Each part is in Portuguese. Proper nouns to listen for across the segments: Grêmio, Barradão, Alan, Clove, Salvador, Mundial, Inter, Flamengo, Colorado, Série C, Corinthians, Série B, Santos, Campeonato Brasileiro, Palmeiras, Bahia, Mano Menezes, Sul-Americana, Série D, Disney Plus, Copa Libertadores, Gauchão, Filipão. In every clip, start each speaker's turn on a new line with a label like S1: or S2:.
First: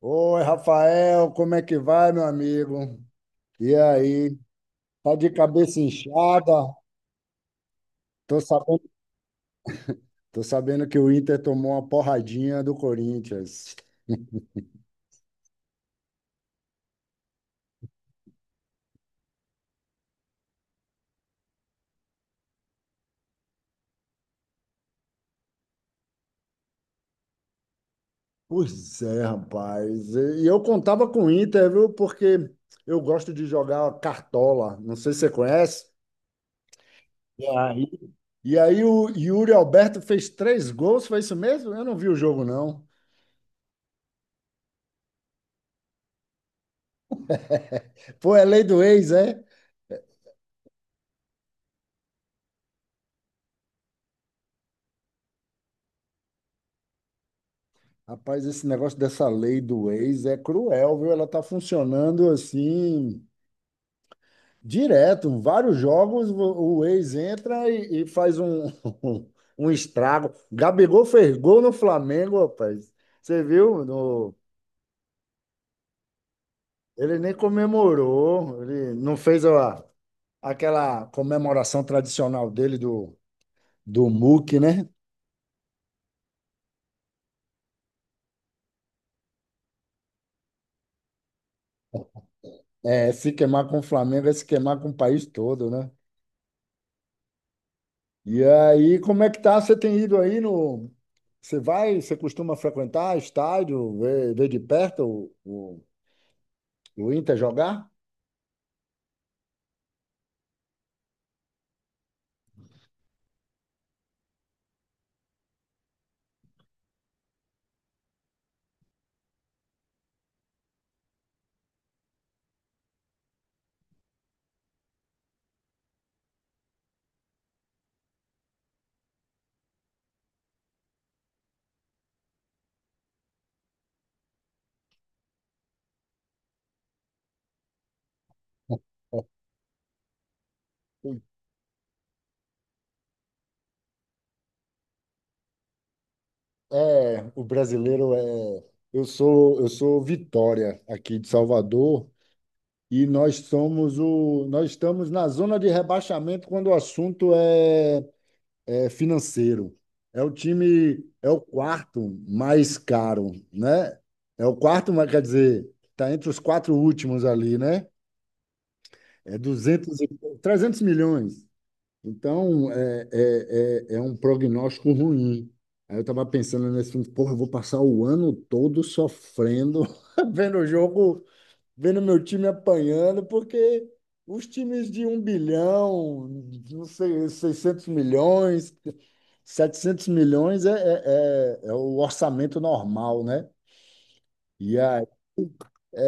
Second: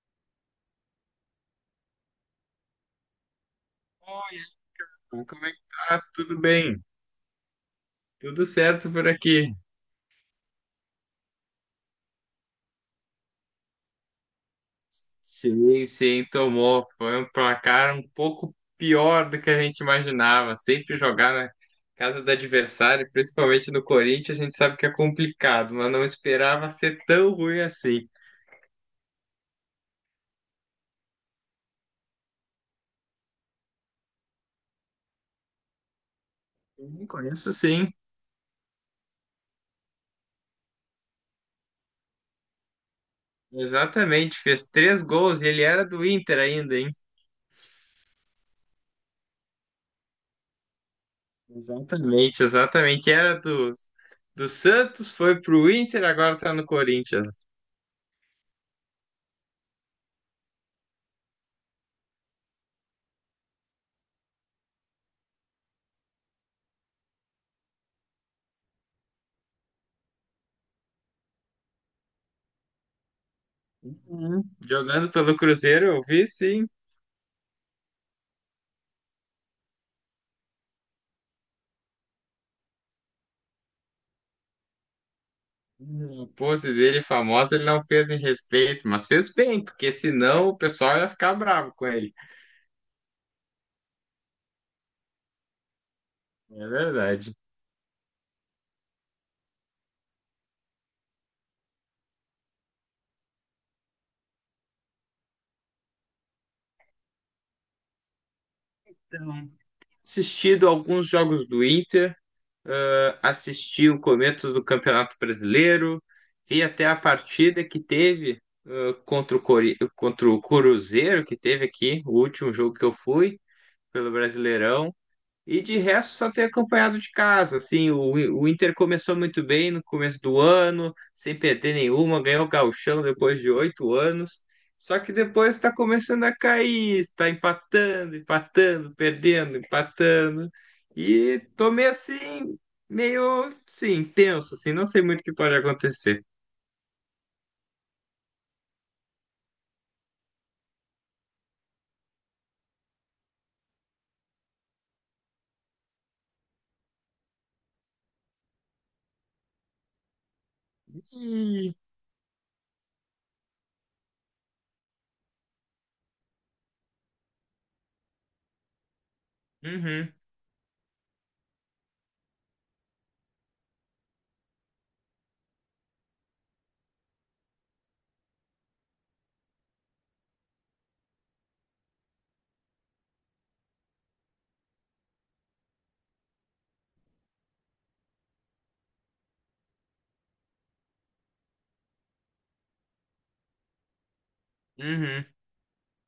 S1: Oi, Rafael, como é que vai, meu amigo? E aí?
S2: Oi,
S1: Tá
S2: Alan,
S1: de
S2: como é que
S1: cabeça
S2: tá? Tudo
S1: inchada?
S2: bem?
S1: Tô
S2: Tudo
S1: sabendo,
S2: certo por aqui.
S1: tô sabendo que o Inter tomou uma porradinha do Corinthians.
S2: Sim, sim, tomou. Foi um placar um pouco pior do que a gente imaginava. Sempre jogar na casa do adversário, principalmente no Corinthians, a gente sabe que é complicado, mas não esperava ser tão ruim assim.
S1: Pois é, rapaz. E eu contava com o Inter, viu? Porque eu gosto de jogar cartola. Não sei se você conhece.
S2: Sim,
S1: E
S2: conheço
S1: aí,
S2: sim.
S1: e aí o Yuri Alberto fez três gols, foi isso mesmo? Eu não vi o jogo, não.
S2: Exatamente, fez três gols e ele era do Inter ainda, hein?
S1: Pô, é lei do ex, é?
S2: Exatamente, exatamente. Era do Santos, foi pro Inter, agora tá no Corinthians.
S1: Rapaz, esse negócio dessa lei do ex é cruel, viu? Ela tá funcionando assim, direto. Vários jogos, o ex entra e faz um, um estrago. Gabigol fez gol no Flamengo, rapaz. Você viu?
S2: Uhum. Jogando pelo Cruzeiro, eu vi sim.
S1: Ele nem comemorou, ele não fez a, aquela comemoração tradicional dele do MUC, né?
S2: Uhum. A pose dele famosa, ele não fez em respeito, mas fez bem, porque senão o pessoal ia ficar bravo com ele.
S1: É, se queimar com o Flamengo é se queimar com o país todo, né?
S2: É verdade.
S1: E aí, como é que tá? Você tem ido aí no. Você vai, você costuma frequentar estádio, ver, ver de perto o Inter jogar?
S2: Então, assistido alguns jogos do Inter, assisti o começo do Campeonato Brasileiro, vi até a partida que teve contra o Cruzeiro, que teve aqui, o último jogo que eu fui pelo Brasileirão. E de resto, só ter acompanhado de casa. Assim, o Inter começou muito bem no começo do ano, sem perder nenhuma, ganhou o Gauchão depois de 8 anos. Só que depois está começando a cair, está empatando, empatando, perdendo, empatando. E tô meio assim, meio, sim, tenso, assim, não sei muito o que pode acontecer.
S1: É, o brasileiro é. Eu sou Vitória aqui de Salvador e nós somos nós estamos na zona de rebaixamento quando o assunto é, é financeiro. É o time, é o
S2: Ih,
S1: quarto mais caro, né? É o quarto, mas quer dizer, está entre os quatro últimos ali, né? É duzentos,
S2: uhum,
S1: 300 milhões. Então, é um prognóstico ruim. Aí eu estava pensando nesse filme, porra, eu vou passar o ano todo sofrendo, vendo o jogo, vendo meu time apanhando, porque os times de um bilhão, não sei, 600 milhões, 700 milhões é o orçamento normal, né? E
S2: uhum.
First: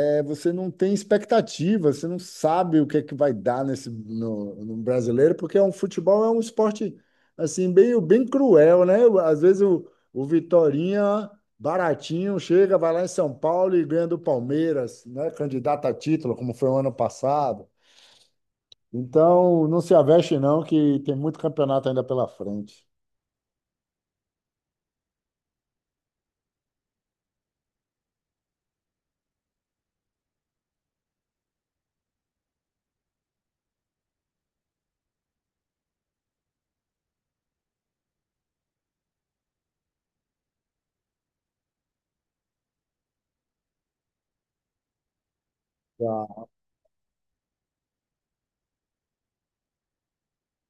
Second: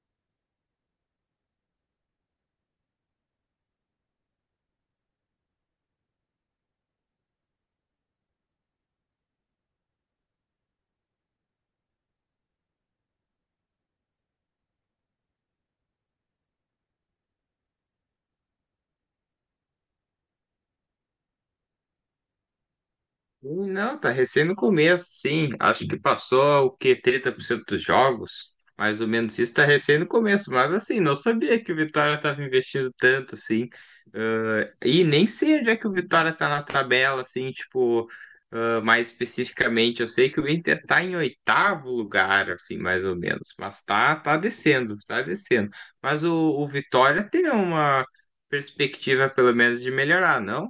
S1: é, você não tem expectativa, você não sabe o que é que vai dar nesse no brasileiro, porque é um futebol é um esporte assim bem cruel, né? Às vezes o Vitorinha baratinho chega, vai lá em São Paulo e ganha do Palmeiras, né? Candidato a título, como foi o ano passado. Então, não se aveste não, que tem muito campeonato ainda pela frente.
S2: Não, tá recém no começo, sim. Acho que passou o quê? 30% dos jogos? Mais ou menos isso, tá recém no começo. Mas assim, não sabia que o Vitória tava investindo tanto, assim. Ah, e nem sei onde é que o Vitória tá na tabela, assim, tipo, mais especificamente. Eu sei que o Inter tá em oitavo lugar, assim, mais ou menos. Mas tá, tá descendo, tá descendo. Mas o,
S1: Tá.
S2: o Vitória tem uma perspectiva, pelo menos, de melhorar, não?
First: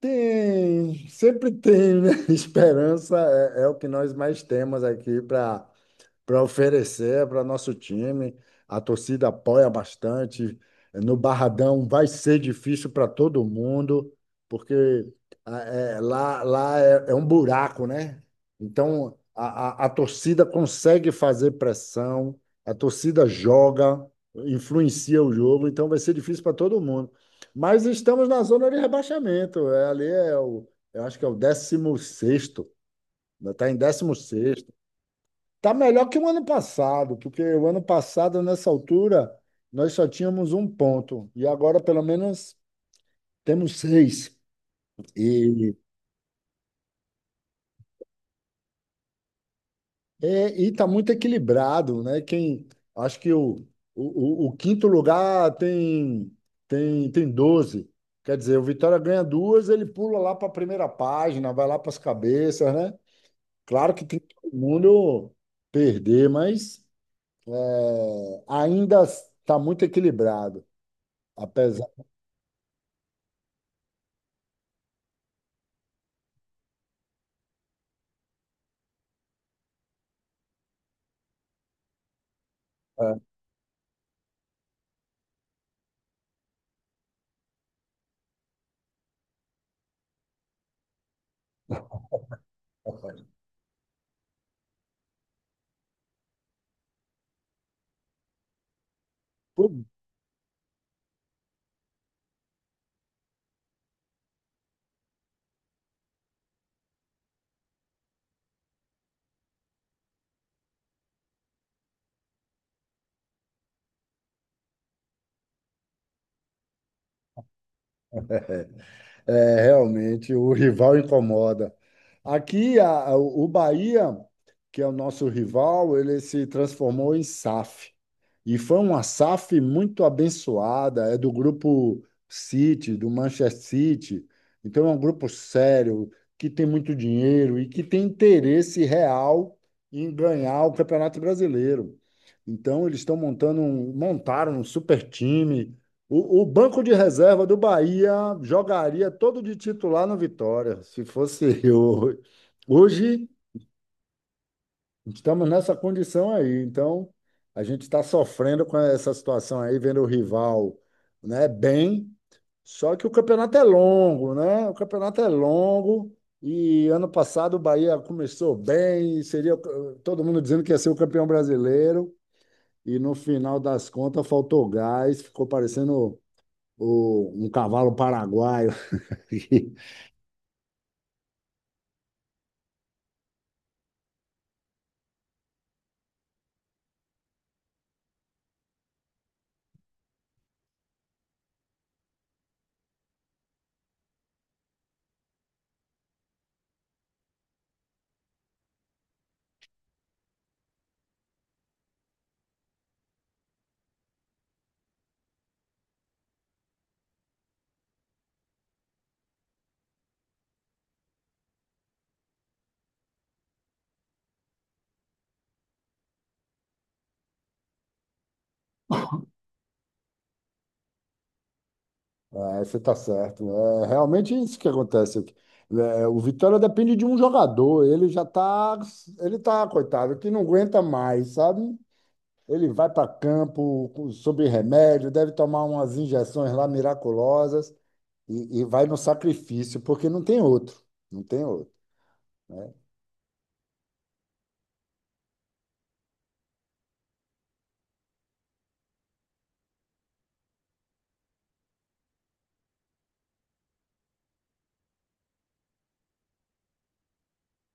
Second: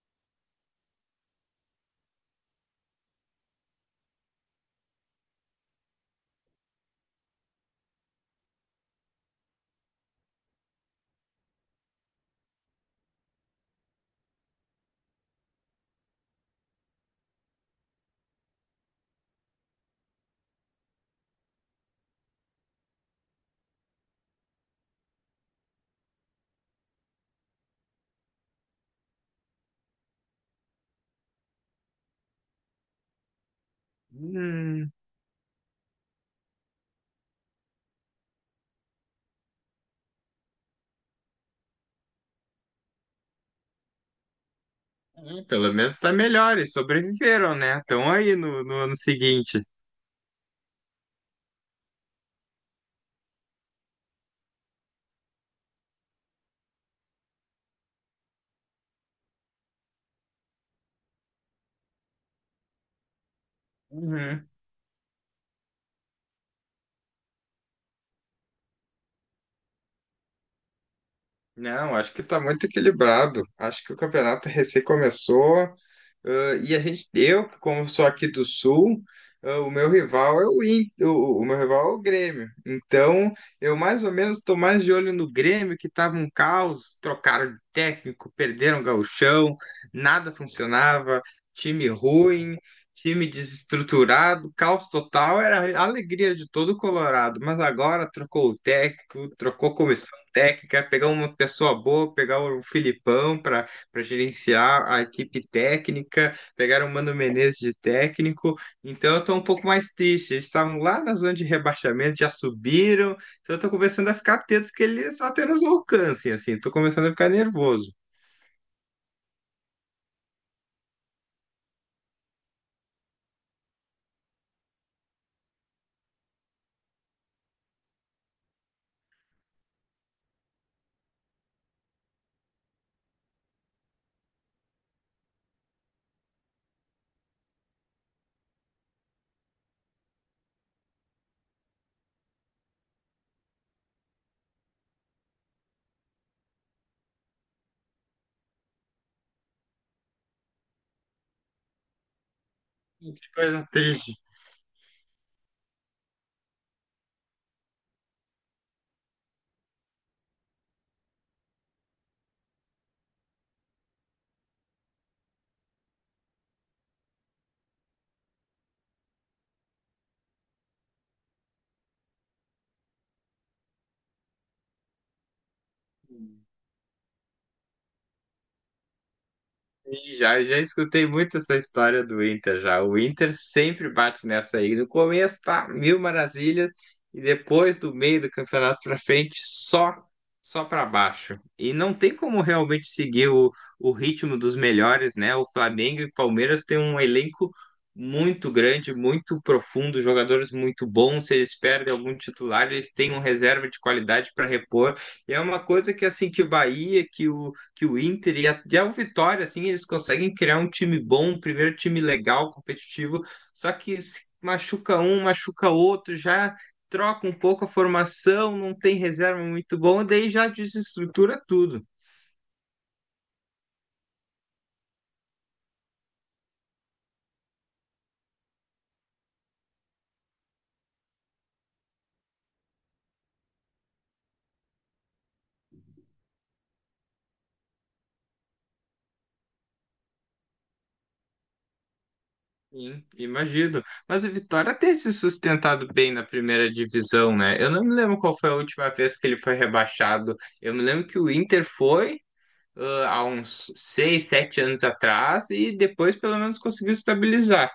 S1: Tem, sempre tem, né? Esperança é, é o que nós mais temos aqui para oferecer para nosso time. A torcida apoia bastante. No Barradão vai ser difícil para todo mundo, porque é, lá é, é um buraco, né? Então a torcida consegue fazer pressão, a torcida joga, influencia o jogo, então vai ser difícil para todo mundo. Mas estamos na zona de rebaixamento. É, ali é o, eu acho que é o décimo sexto, está em décimo sexto.
S2: Hum,
S1: Tá melhor que o ano passado, porque o ano passado, nessa altura, nós só tínhamos um ponto. E agora, pelo menos, temos seis.
S2: hum, pelo
S1: E
S2: menos tá melhor, e sobreviveram, né? Estão aí no, no ano seguinte.
S1: é, e tá muito equilibrado, né? Quem, acho que o quinto lugar tem, tem doze. Quer dizer, o Vitória ganha duas, ele pula lá para a primeira página, vai lá para as cabeças, né? Claro que tem
S2: Uhum.
S1: todo mundo perder, mas é, ainda está muito equilibrado, apesar.
S2: Não, acho que tá muito equilibrado. Acho que o campeonato recém começou. Ah, e a gente, eu, como sou aqui do Sul, ah, o meu rival é o Inter, o meu rival é o Grêmio.
S1: é,
S2: Então, eu mais ou menos estou mais de olho no Grêmio, que estava um caos, trocaram de técnico, perderam o gauchão, nada funcionava, time ruim, time desestruturado, caos total, era a alegria de todo o Colorado. Mas agora trocou o técnico, trocou comissão técnica, pegar uma pessoa boa, pegar o Filipão para gerenciar a equipe técnica, pegaram o Mano Menezes de técnico, então eu tô um pouco mais triste. Eles estavam lá na zona de rebaixamento, já subiram, então eu tô começando a ficar atento que eles apenas alcancem, assim, tô começando a ficar nervoso.
S1: É, realmente, o rival incomoda. Aqui, o Bahia, que é o nosso rival, ele se transformou em SAF. E foi uma SAF muito abençoada, é do grupo City, do Manchester City. Então é um grupo sério, que tem muito dinheiro e que tem interesse real em ganhar o Campeonato Brasileiro. Então eles estão montando um, montaram um super time. O banco de reserva do Bahia jogaria todo de titular no Vitória, se fosse eu. Hoje
S2: Que coisa triste.
S1: estamos nessa condição aí. Então, a gente está sofrendo com essa situação aí, vendo o rival, né, bem. Só que o campeonato é longo, né? O campeonato é longo. E ano passado o Bahia começou bem, seria todo mundo dizendo que ia ser o campeão brasileiro. E no final das contas faltou gás, ficou parecendo um cavalo paraguaio.
S2: Sim, já escutei muito essa história do Inter já. O Inter sempre bate nessa aí. No começo tá mil maravilhas e depois do meio do campeonato pra frente só para baixo. E não tem como realmente seguir o ritmo dos melhores, né? O Flamengo e Palmeiras têm um elenco muito grande, muito profundo, jogadores muito bons. Se eles perdem algum titular, eles têm um reserva de qualidade para repor. E é uma coisa que assim que o Bahia, que o Inter e até o Vitória, assim, eles conseguem criar um time bom, um primeiro time legal, competitivo, só que se machuca um, machuca outro, já troca um pouco a formação, não tem reserva muito bom, daí já desestrutura tudo.
S1: É, você está certo, né? É realmente isso que acontece. É, é, o Vitória depende de um jogador. Ele já está, ele tá, coitado, que não aguenta mais, sabe? Ele vai para campo com- sob remédio, deve tomar umas injeções lá miraculosas e vai no sacrifício, porque não tem outro. Não tem outro.
S2: Sim, imagino. Mas o Vitória tem se sustentado bem na primeira divisão, né? Eu não me lembro qual foi a última vez que ele foi rebaixado. Eu me lembro que o Inter foi há uns 6, 7 anos atrás e depois pelo menos conseguiu estabilizar.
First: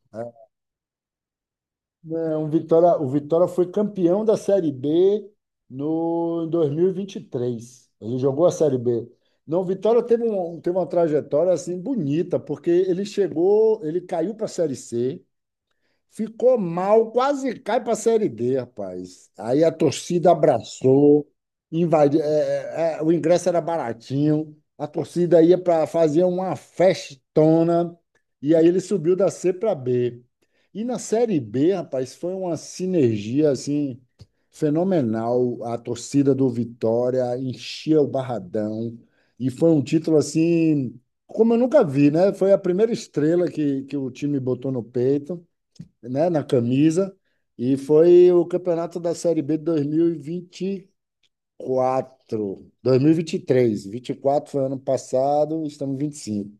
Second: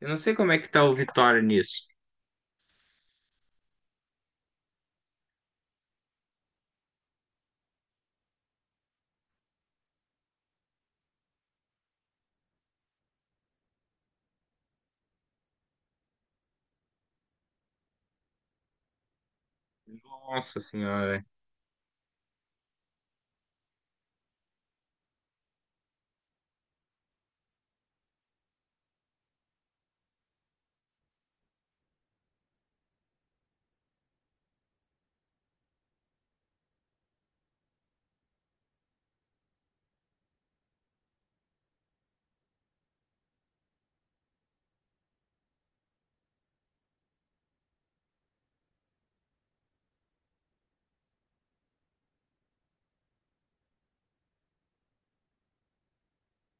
S2: Eu não sei como é que tá o Vitória nisso.
S1: Não, o Vitória foi campeão da Série B no, em 2023. Ele jogou a Série B. Não, o Vitória teve, um, teve uma trajetória assim bonita, porque ele chegou, ele caiu para a Série C. Ficou mal, quase cai para a Série D, rapaz. Aí a torcida
S2: Nossa senhora,
S1: abraçou, invadiu, é, o ingresso era baratinho, a torcida ia para fazer uma festona, e aí ele subiu da C para B. E na Série B, rapaz, foi uma sinergia assim fenomenal. A torcida do Vitória enchia o Barradão e foi um título assim como eu nunca vi, né? Foi a primeira estrela que o time botou no peito, né, na camisa. E foi o campeonato da Série B de 2024. 2023. 24 foi ano passado, estamos em 25.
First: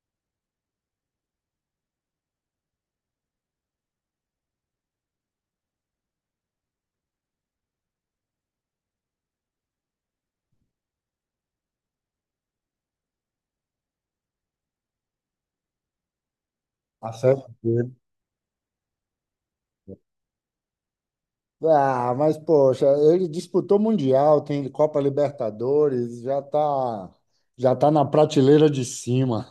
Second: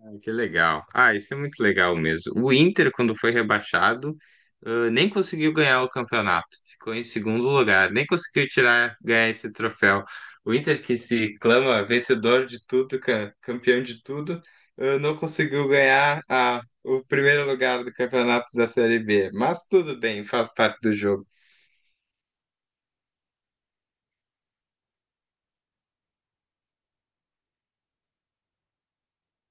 S2: ai, que legal. Ah, isso é muito legal mesmo. O Inter, quando foi rebaixado, nem conseguiu ganhar o campeonato. Ficou em segundo lugar, nem conseguiu tirar, ganhar esse troféu. O Inter, que se clama vencedor de tudo, campeão de tudo, não conseguiu ganhar a o
S1: A Série
S2: primeiro lugar
S1: B.
S2: do campeonato da Série B. Mas tudo bem, faz parte do jogo.
S1: Ah, mas poxa, ele disputou Mundial, tem Copa Libertadores, já tá na prateleira de cima.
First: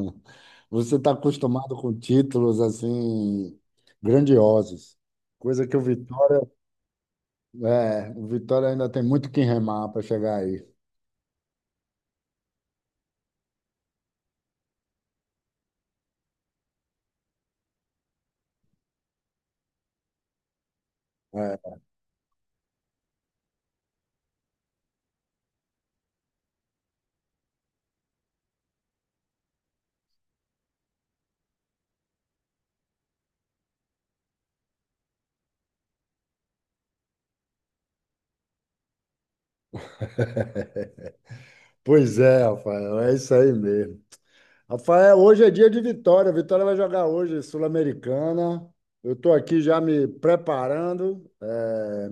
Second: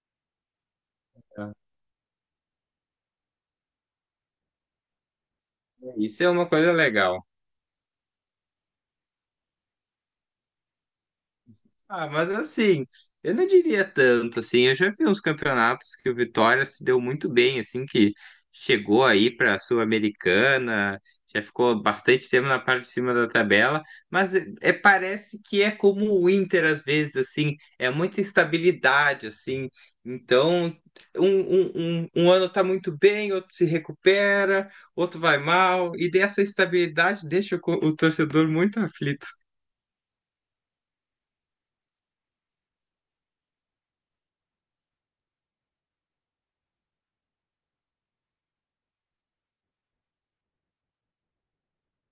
S1: Você está acostumado com títulos assim grandiosos, coisa que o
S2: É, isso é
S1: Vitória,
S2: uma coisa legal.
S1: é, o Vitória ainda tem muito que remar para chegar aí.
S2: Ah, mas assim, eu não diria tanto, assim, eu já vi uns campeonatos que o Vitória se deu muito bem, assim, que chegou aí para a Sul-Americana, já
S1: É.
S2: ficou bastante tempo na parte de cima da tabela, mas é, é- parece que é como o Inter às vezes, assim, é muita instabilidade, assim, então um ano tá muito bem, outro se recupera, outro vai mal, e dessa instabilidade deixa o torcedor muito aflito.
S1: Pois é, Rafael, é isso aí mesmo. Rafael, hoje é dia de Vitória. Vitória vai jogar hoje, Sul-Americana. Eu estou aqui já me preparando, é,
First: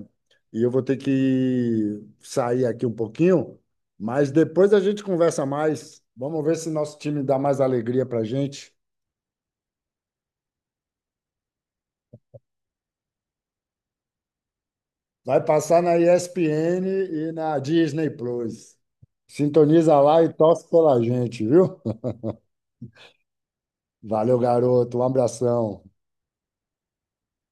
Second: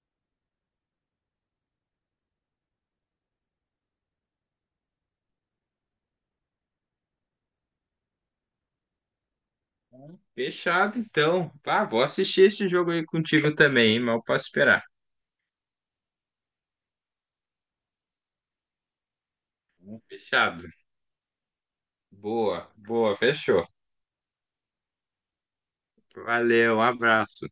S1: e eu vou ter que sair aqui um pouquinho, mas depois a gente conversa mais. Vamos ver se nosso time dá mais alegria para gente.
S2: Fechado, então. Ah, vou assistir esse jogo aí contigo também, hein? Mal posso esperar.
S1: Vai passar na ESPN e na Disney Plus. Sintoniza lá e
S2: Fechado.
S1: torce pela gente, viu?
S2: Boa, boa, fechou.
S1: Valeu, garoto. Um abração.
S2: Valeu, um abraço.